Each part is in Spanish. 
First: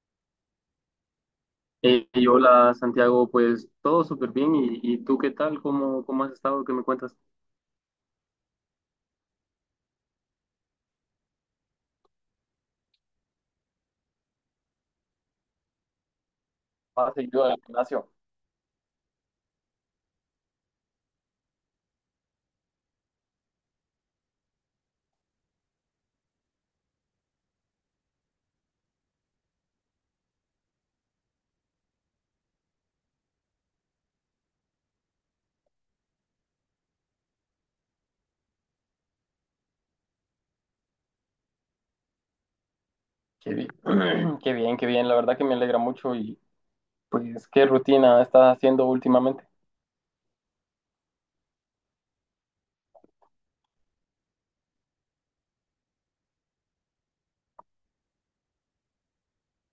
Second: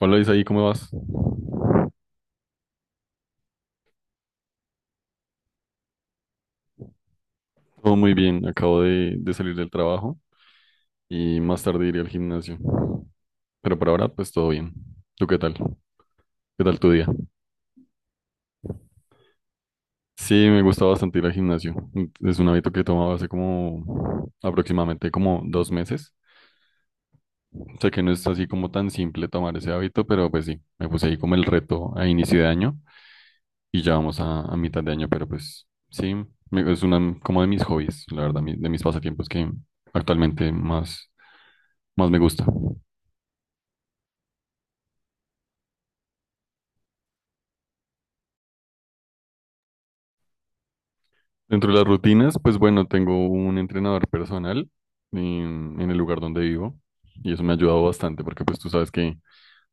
Hola Isaí, ¿cómo vas? Y hola Santiago, pues todo súper bien. ¿Y tú qué tal? ¿Cómo has estado? ¿Qué me cuentas? Todo muy bien, acabo de salir del trabajo y más tarde iré al gimnasio. Pero por ahora, pues todo bien. ¿Tú qué tal? ¿Qué tal tu día? Más seguido del gimnasio. Sí, me gusta bastante ir al gimnasio. Es un hábito que he tomado hace como aproximadamente como 2 meses. Sé que no es así como tan simple tomar ese hábito, pero pues sí, me puse ahí como el reto a inicio de año y ya vamos a mitad de año, pero pues sí, es una como de mis hobbies, la verdad, de mis pasatiempos que actualmente más me gusta. Qué bien. Qué bien, qué bien. La verdad que me alegra mucho y pues qué rutina estás haciendo últimamente. Dentro de las rutinas, pues bueno, tengo un entrenador personal en el lugar donde vivo y eso me ha ayudado bastante porque pues tú sabes que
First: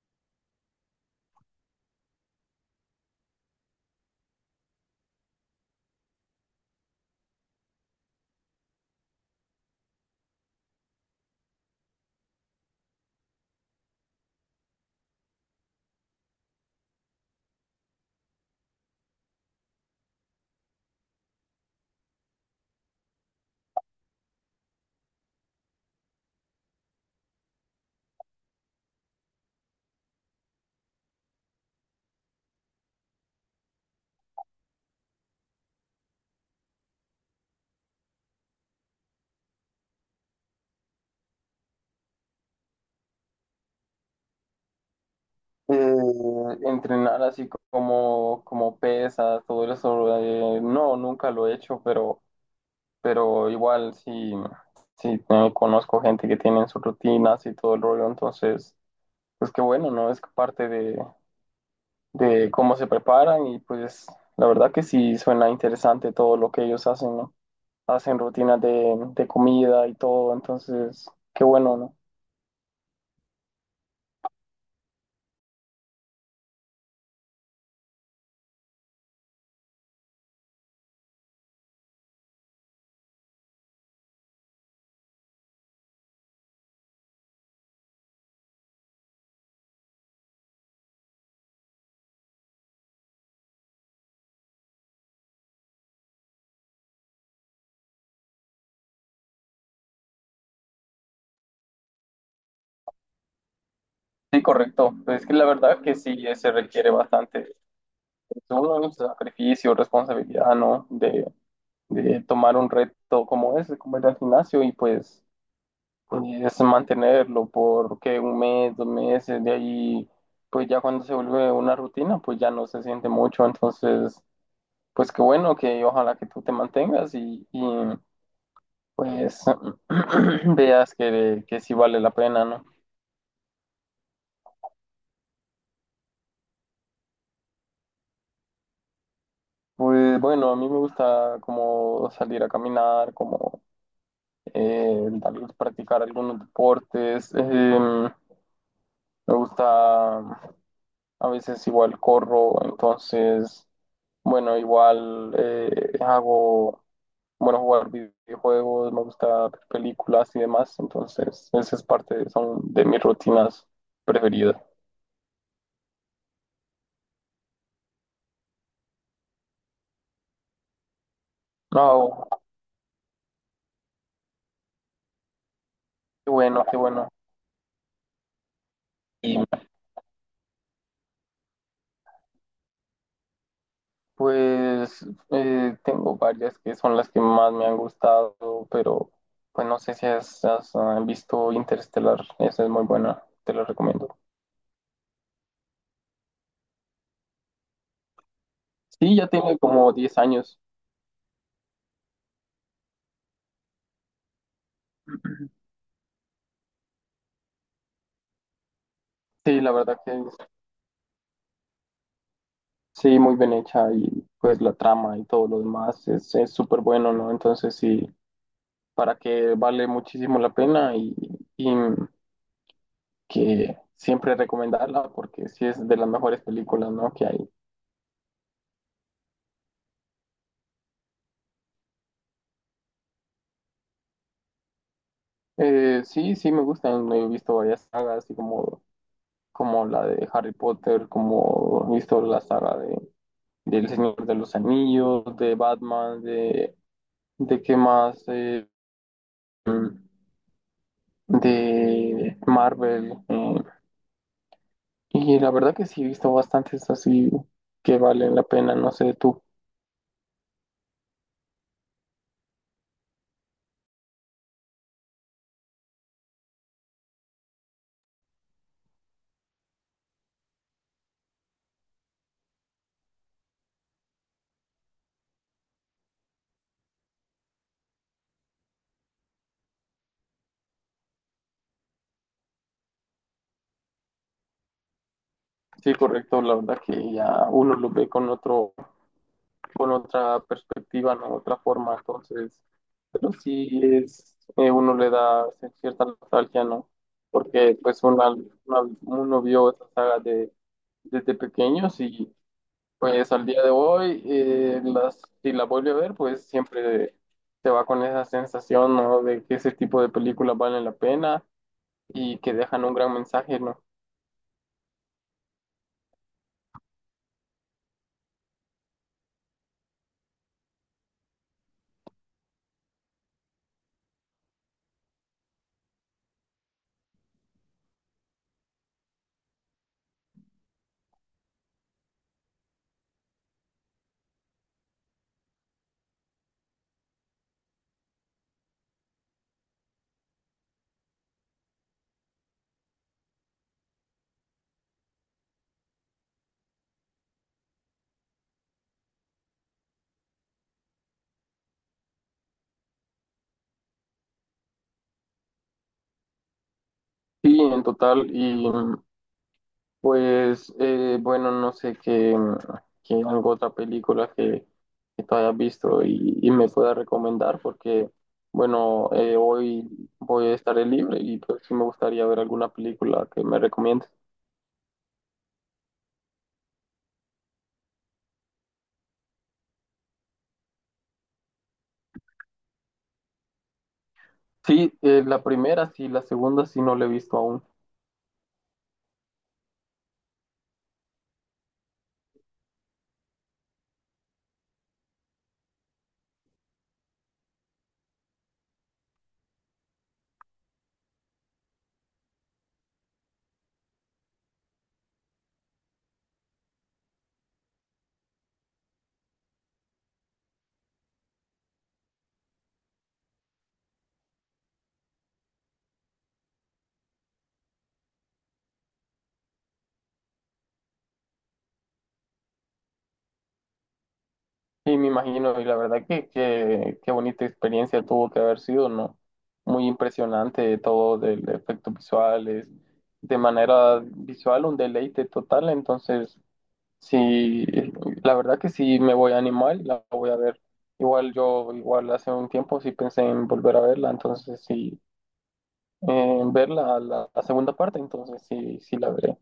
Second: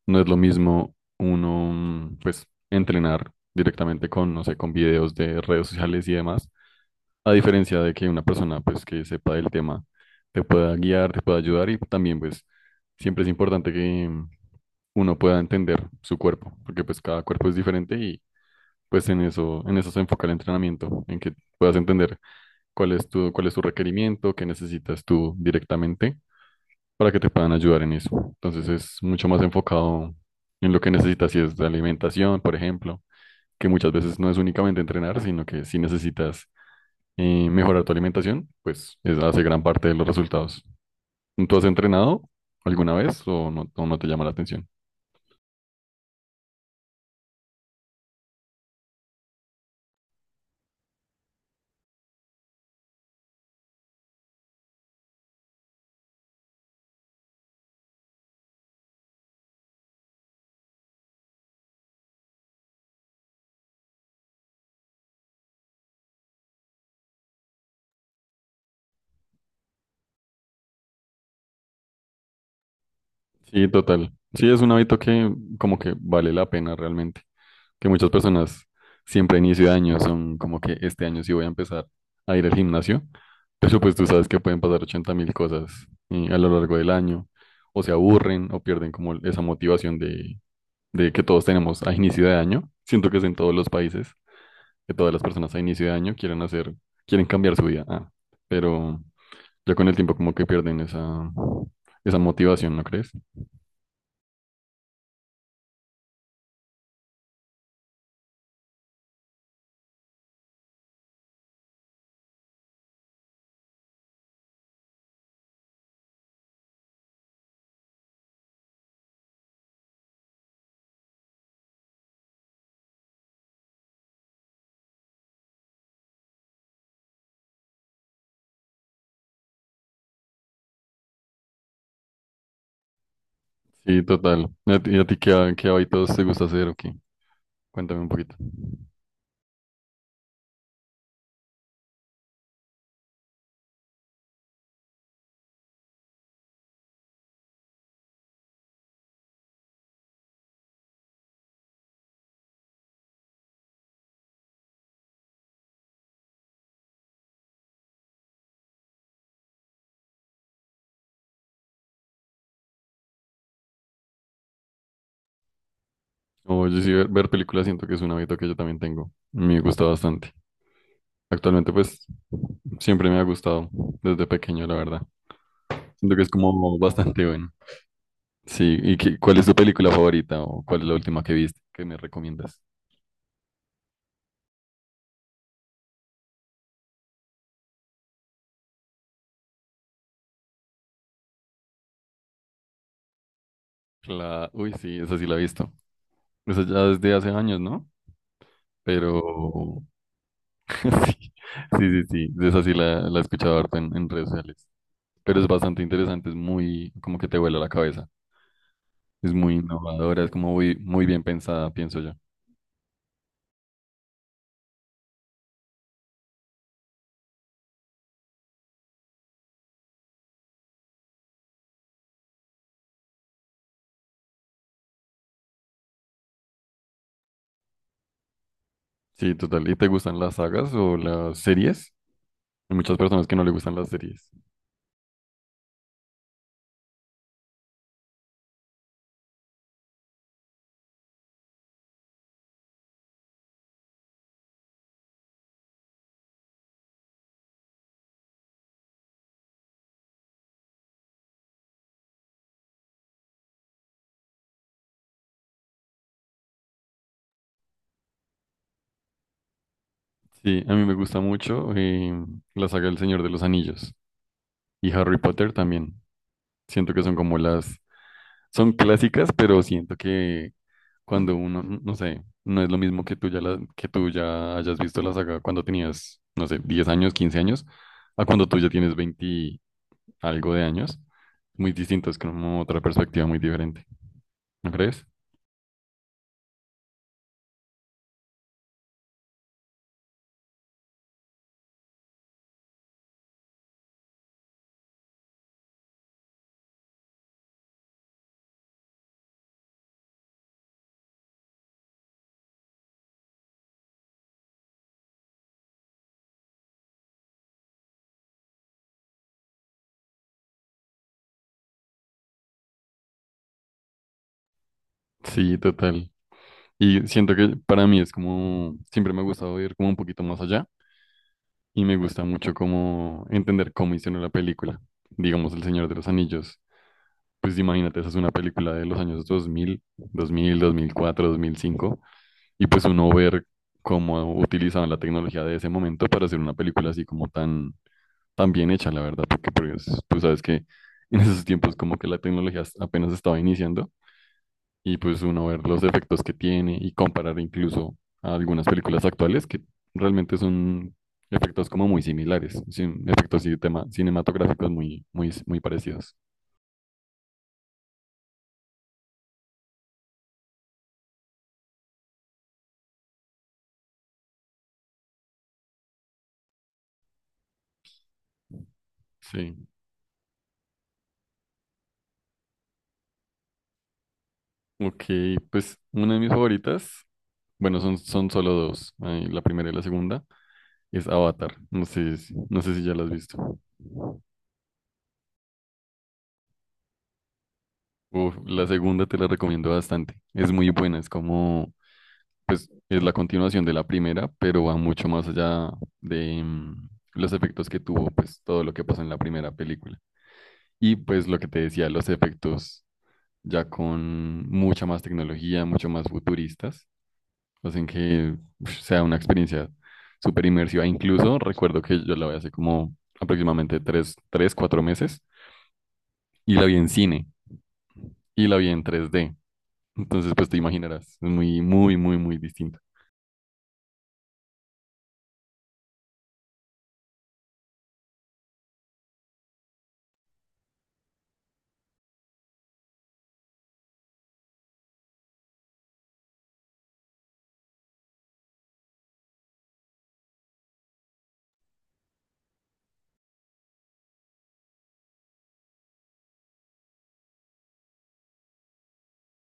no es lo mismo uno pues entrenar directamente con, no sé, con videos de redes sociales y demás, a diferencia de que una persona pues que sepa del tema te pueda guiar, te pueda ayudar y también pues siempre es importante que uno pueda entender su cuerpo, porque pues cada cuerpo es diferente y pues en eso se enfoca el entrenamiento, en que puedas entender cuál es tu requerimiento, qué necesitas tú directamente para que te puedan ayudar en eso. Entonces es mucho más enfocado en lo que necesitas, si es de alimentación, por ejemplo, que muchas veces no es únicamente entrenar, sino que si necesitas mejorar tu alimentación, pues hace gran parte de los resultados. ¿Tú has entrenado alguna vez o no te llama la atención? Entrenar así como, como pesas, todo eso. No, nunca lo he hecho, pero igual sí, sí conozco gente que tiene sus rutinas y todo el rollo. Entonces, pues qué bueno, ¿no? Es parte de cómo se preparan y pues la verdad que sí suena interesante todo lo que ellos hacen, ¿no? Hacen rutinas de comida y todo, entonces qué bueno, ¿no? Sí, total. Sí, es un hábito que como que vale la pena realmente. Que muchas personas siempre a inicio de año son como que este año sí voy a empezar a ir al gimnasio, pero pues tú sabes que pueden pasar 80.000 cosas a lo largo del año, o se aburren o pierden como esa motivación de que todos tenemos a inicio de año. Siento que es en todos los países que todas las personas a inicio de año quieren hacer, quieren cambiar su vida. Ah, pero ya con el tiempo como que pierden esa, esa motivación, ¿no crees? Sí, correcto. Pues es que la verdad que sí se requiere bastante pues, uno, ¿no? Sacrificio, responsabilidad, ¿no? De tomar un reto como ese, como ir al gimnasio y pues, es mantenerlo por ¿qué? Un mes, dos meses, de ahí, pues ya cuando se vuelve una rutina, pues ya no se siente mucho, entonces pues qué bueno que ojalá que tú te mantengas y, pues veas que sí vale la pena, ¿no? Sí, total. Y a ti qué, qué hábitos te gusta hacer o qué? Cuéntame un poquito. Pues bueno, a mí me gusta como salir a caminar, como tal vez practicar algunos deportes. Me gusta, a veces igual corro, entonces, bueno, igual hago, bueno, jugar videojuegos, me gusta ver películas y demás, entonces esa es parte, son de mis rutinas preferidas. O yo sí, ver películas siento que es un hábito que yo también tengo. Me gusta bastante. Actualmente, pues, Oh, siempre me ha gustado desde pequeño, la verdad. Siento que es qué bueno, qué como bueno. bastante bueno. Sí, ¿y qué- Y cuál es tu película favorita o cuál es la última que viste que me recomiendas? pues tengo varias que son las que más me han gustado, pero pues no sé si has, visto Interstellar, esa es muy buena, te la recomiendo. La... Uy, sí, esa sí la he visto. Eso ya desde hace años, ¿no? Sí, ya tiene Pero como 10 años. sí, sí, sí, sí. Esa sí la he escuchado harto en redes sociales. Pero es bastante interesante, es muy, como que te vuela la cabeza. Es muy Sí, la verdad que innovadora, es como muy, muy bien pensada, pienso yo. sí, muy bien hecha y pues la trama y todo lo demás es súper bueno, ¿no? Entonces sí, para que vale muchísimo la pena y que siempre recomendarla porque sí es de las mejores películas, ¿no? Que hay. Sí, total. ¿Y te gustan las sagas o las series? Hay muchas personas que no le gustan las series. Sí, sí, me gustan. He visto varias sagas, así como, como la de Harry Potter, como he visto la saga de, del Señor de los Anillos, de Batman, de qué más, mm, de Marvel. Y la verdad que sí, he visto bastantes así que valen la pena, no sé tú. Sí, a mí me gusta mucho la saga El Señor de los Anillos y Harry Potter también. Siento que son como las, son clásicas, pero siento que cuando uno, no sé, no es lo mismo que tú ya, que tú ya hayas visto la saga cuando tenías, no sé, 10 años, 15 años, a cuando tú ya tienes 20 y algo de años. Muy distinto, es como otra perspectiva muy diferente, ¿no crees? Sí, correcto, la verdad que ya uno lo ve con otro. Con otra perspectiva, ¿no? Otra forma, entonces, pero sí es, uno le da cierta nostalgia, ¿no? Porque pues uno vio esa saga de, desde pequeños y pues al día de hoy, las, si la vuelve a ver, pues siempre se va con esa sensación, ¿no? De que ese tipo de películas valen la pena y que dejan un gran mensaje, ¿no? Sí, total. Y siento que para mí es como, siempre me ha gustado ir como un poquito más allá y me gusta mucho como entender cómo hicieron la película. Digamos, El Señor de los Anillos. Pues imagínate, esa es una película de los años dos mil cuatro, 2005. Y pues uno ver cómo utilizaban la tecnología de ese momento para hacer una película así como tan, tan bien hecha, la verdad, porque pues, tú sabes que en esos tiempos como que la tecnología apenas estaba iniciando y pues uno ver los efectos que tiene y comparar incluso a algunas películas actuales que realmente son efectos como muy similares, efectos y cinematográficos muy, muy, muy parecidos. Sí, en total, y pues bueno, no sé qué, qué algo otra película que tú hayas visto y me pueda recomendar porque bueno, Sí. hoy voy a estar libre y pues sí me gustaría ver alguna película que me recomiendes. Ok, pues una de mis favoritas, bueno, son solo dos, la primera y la segunda. Es Avatar. No sé, no sé si ya la has visto. Sí, la primera sí, la segunda sí no la he visto aún. Uf, la segunda te la recomiendo bastante. Es muy buena. Es como, pues, es la continuación de la primera, pero va mucho más allá de los efectos que tuvo, pues, todo lo que pasó en la primera película. Y pues lo que te decía, los efectos ya con mucha más tecnología, mucho más futuristas, hacen que uf, sea una experiencia súper inmersiva. Incluso recuerdo que yo la vi hace como aproximadamente cuatro meses y la vi en cine. Y la vi en 3D. Entonces, pues te imaginarás, es muy, muy, muy, muy distinta. Sí, me imagino y la verdad que qué bonita experiencia tuvo que haber sido, ¿no? Muy impresionante todo del efectos visuales de manera visual un deleite total, entonces sí, la verdad que sí me voy a animar y la voy a ver. Igual yo, igual hace un tiempo sí pensé en volver a verla, entonces sí, en verla la, la segunda parte, entonces sí, sí la veré.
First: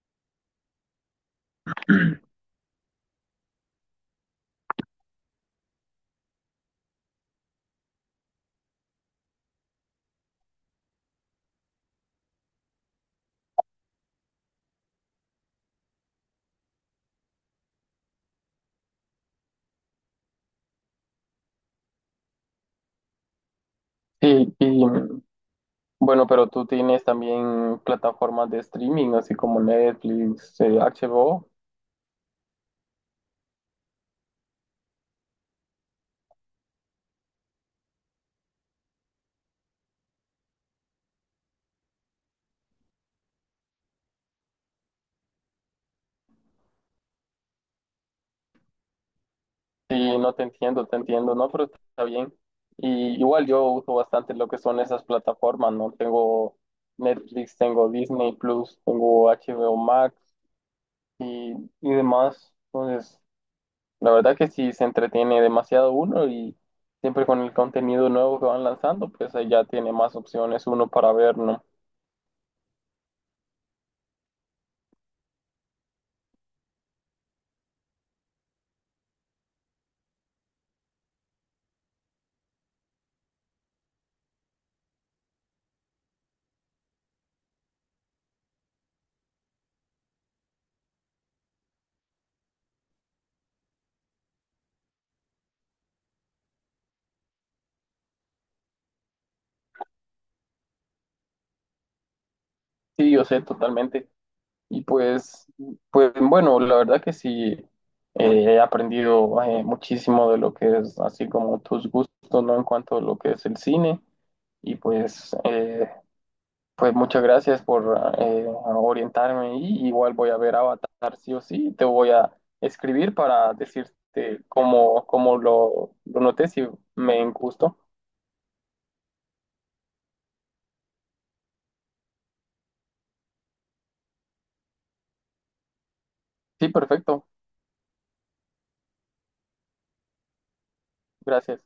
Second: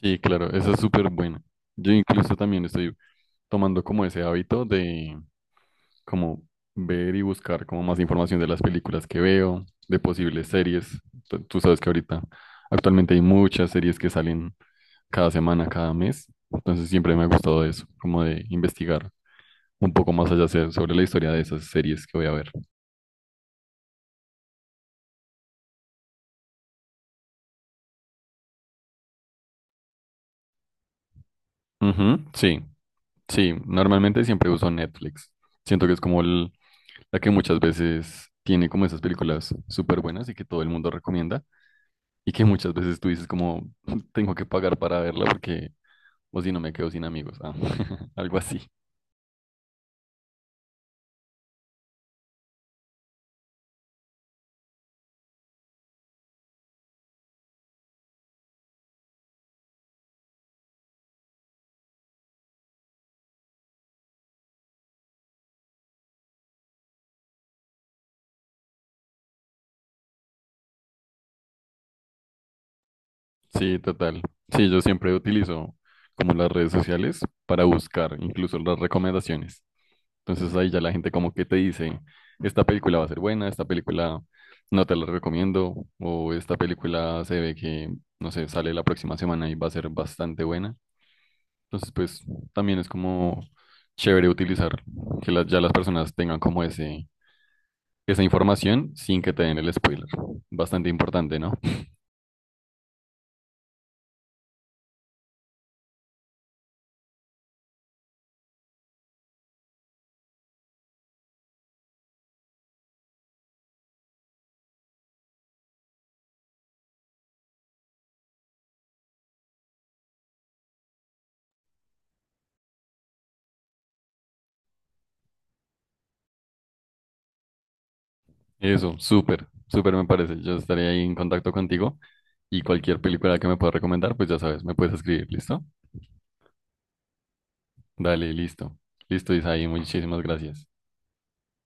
Sí, claro, esa es súper buena. Yo incluso también estoy tomando como ese hábito de como ver y buscar como más información de las películas que veo, de posibles series. Tú sabes que ahorita actualmente hay muchas series que salen cada semana, cada mes. Entonces siempre me ha gustado eso, como de investigar un poco más allá sobre la historia de esas series que voy a ver. Sí, y bueno, pero tú tienes también plataformas de streaming, así como Netflix, HBO. Ujú, sí. Sí, normalmente siempre uso Netflix. Siento que es como la que muchas veces tiene como esas películas súper buenas y que todo el mundo recomienda y que muchas veces tú dices como tengo que pagar para verla porque o si no me quedo sin amigos. Ah, algo así. Sí, no te entiendo, te entiendo, ¿no? Pero está bien. Y igual yo uso bastante lo que son esas plataformas, ¿no? Tengo Netflix, tengo Disney Plus, tengo HBO Max. Y, y demás. Entonces, la verdad que sí se entretiene demasiado uno y siempre con el contenido nuevo que van lanzando, pues ahí ya tiene más opciones uno para ver, ¿no? Sí, total. Sí, yo siempre utilizo como las redes sociales para buscar incluso las recomendaciones. Entonces ahí ya la gente como que te dice, esta película va a ser buena, esta película no te la recomiendo, o esta película se ve que, no sé, sale la próxima semana y va a ser bastante buena. Entonces pues también es como chévere utilizar que ya las personas tengan como ese, esa información sin que te den el spoiler. Bastante importante, ¿no? Sí, yo sé totalmente. Y pues, pues bueno, la verdad que sí he aprendido muchísimo de lo que es así como tus gustos, ¿no? En cuanto a lo que es el cine. Y pues, pues muchas gracias por orientarme y igual voy a ver Avatar sí o sí. Te voy a escribir para decirte cómo, cómo lo noté, si me gustó. Eso, súper, súper me parece. Yo estaré ahí en contacto contigo y cualquier película que me puedas recomendar, pues ya sabes, me puedes escribir, ¿listo? Sí, perfecto. Dale, listo. Listo, Isaí, muchísimas gracias. Gracias.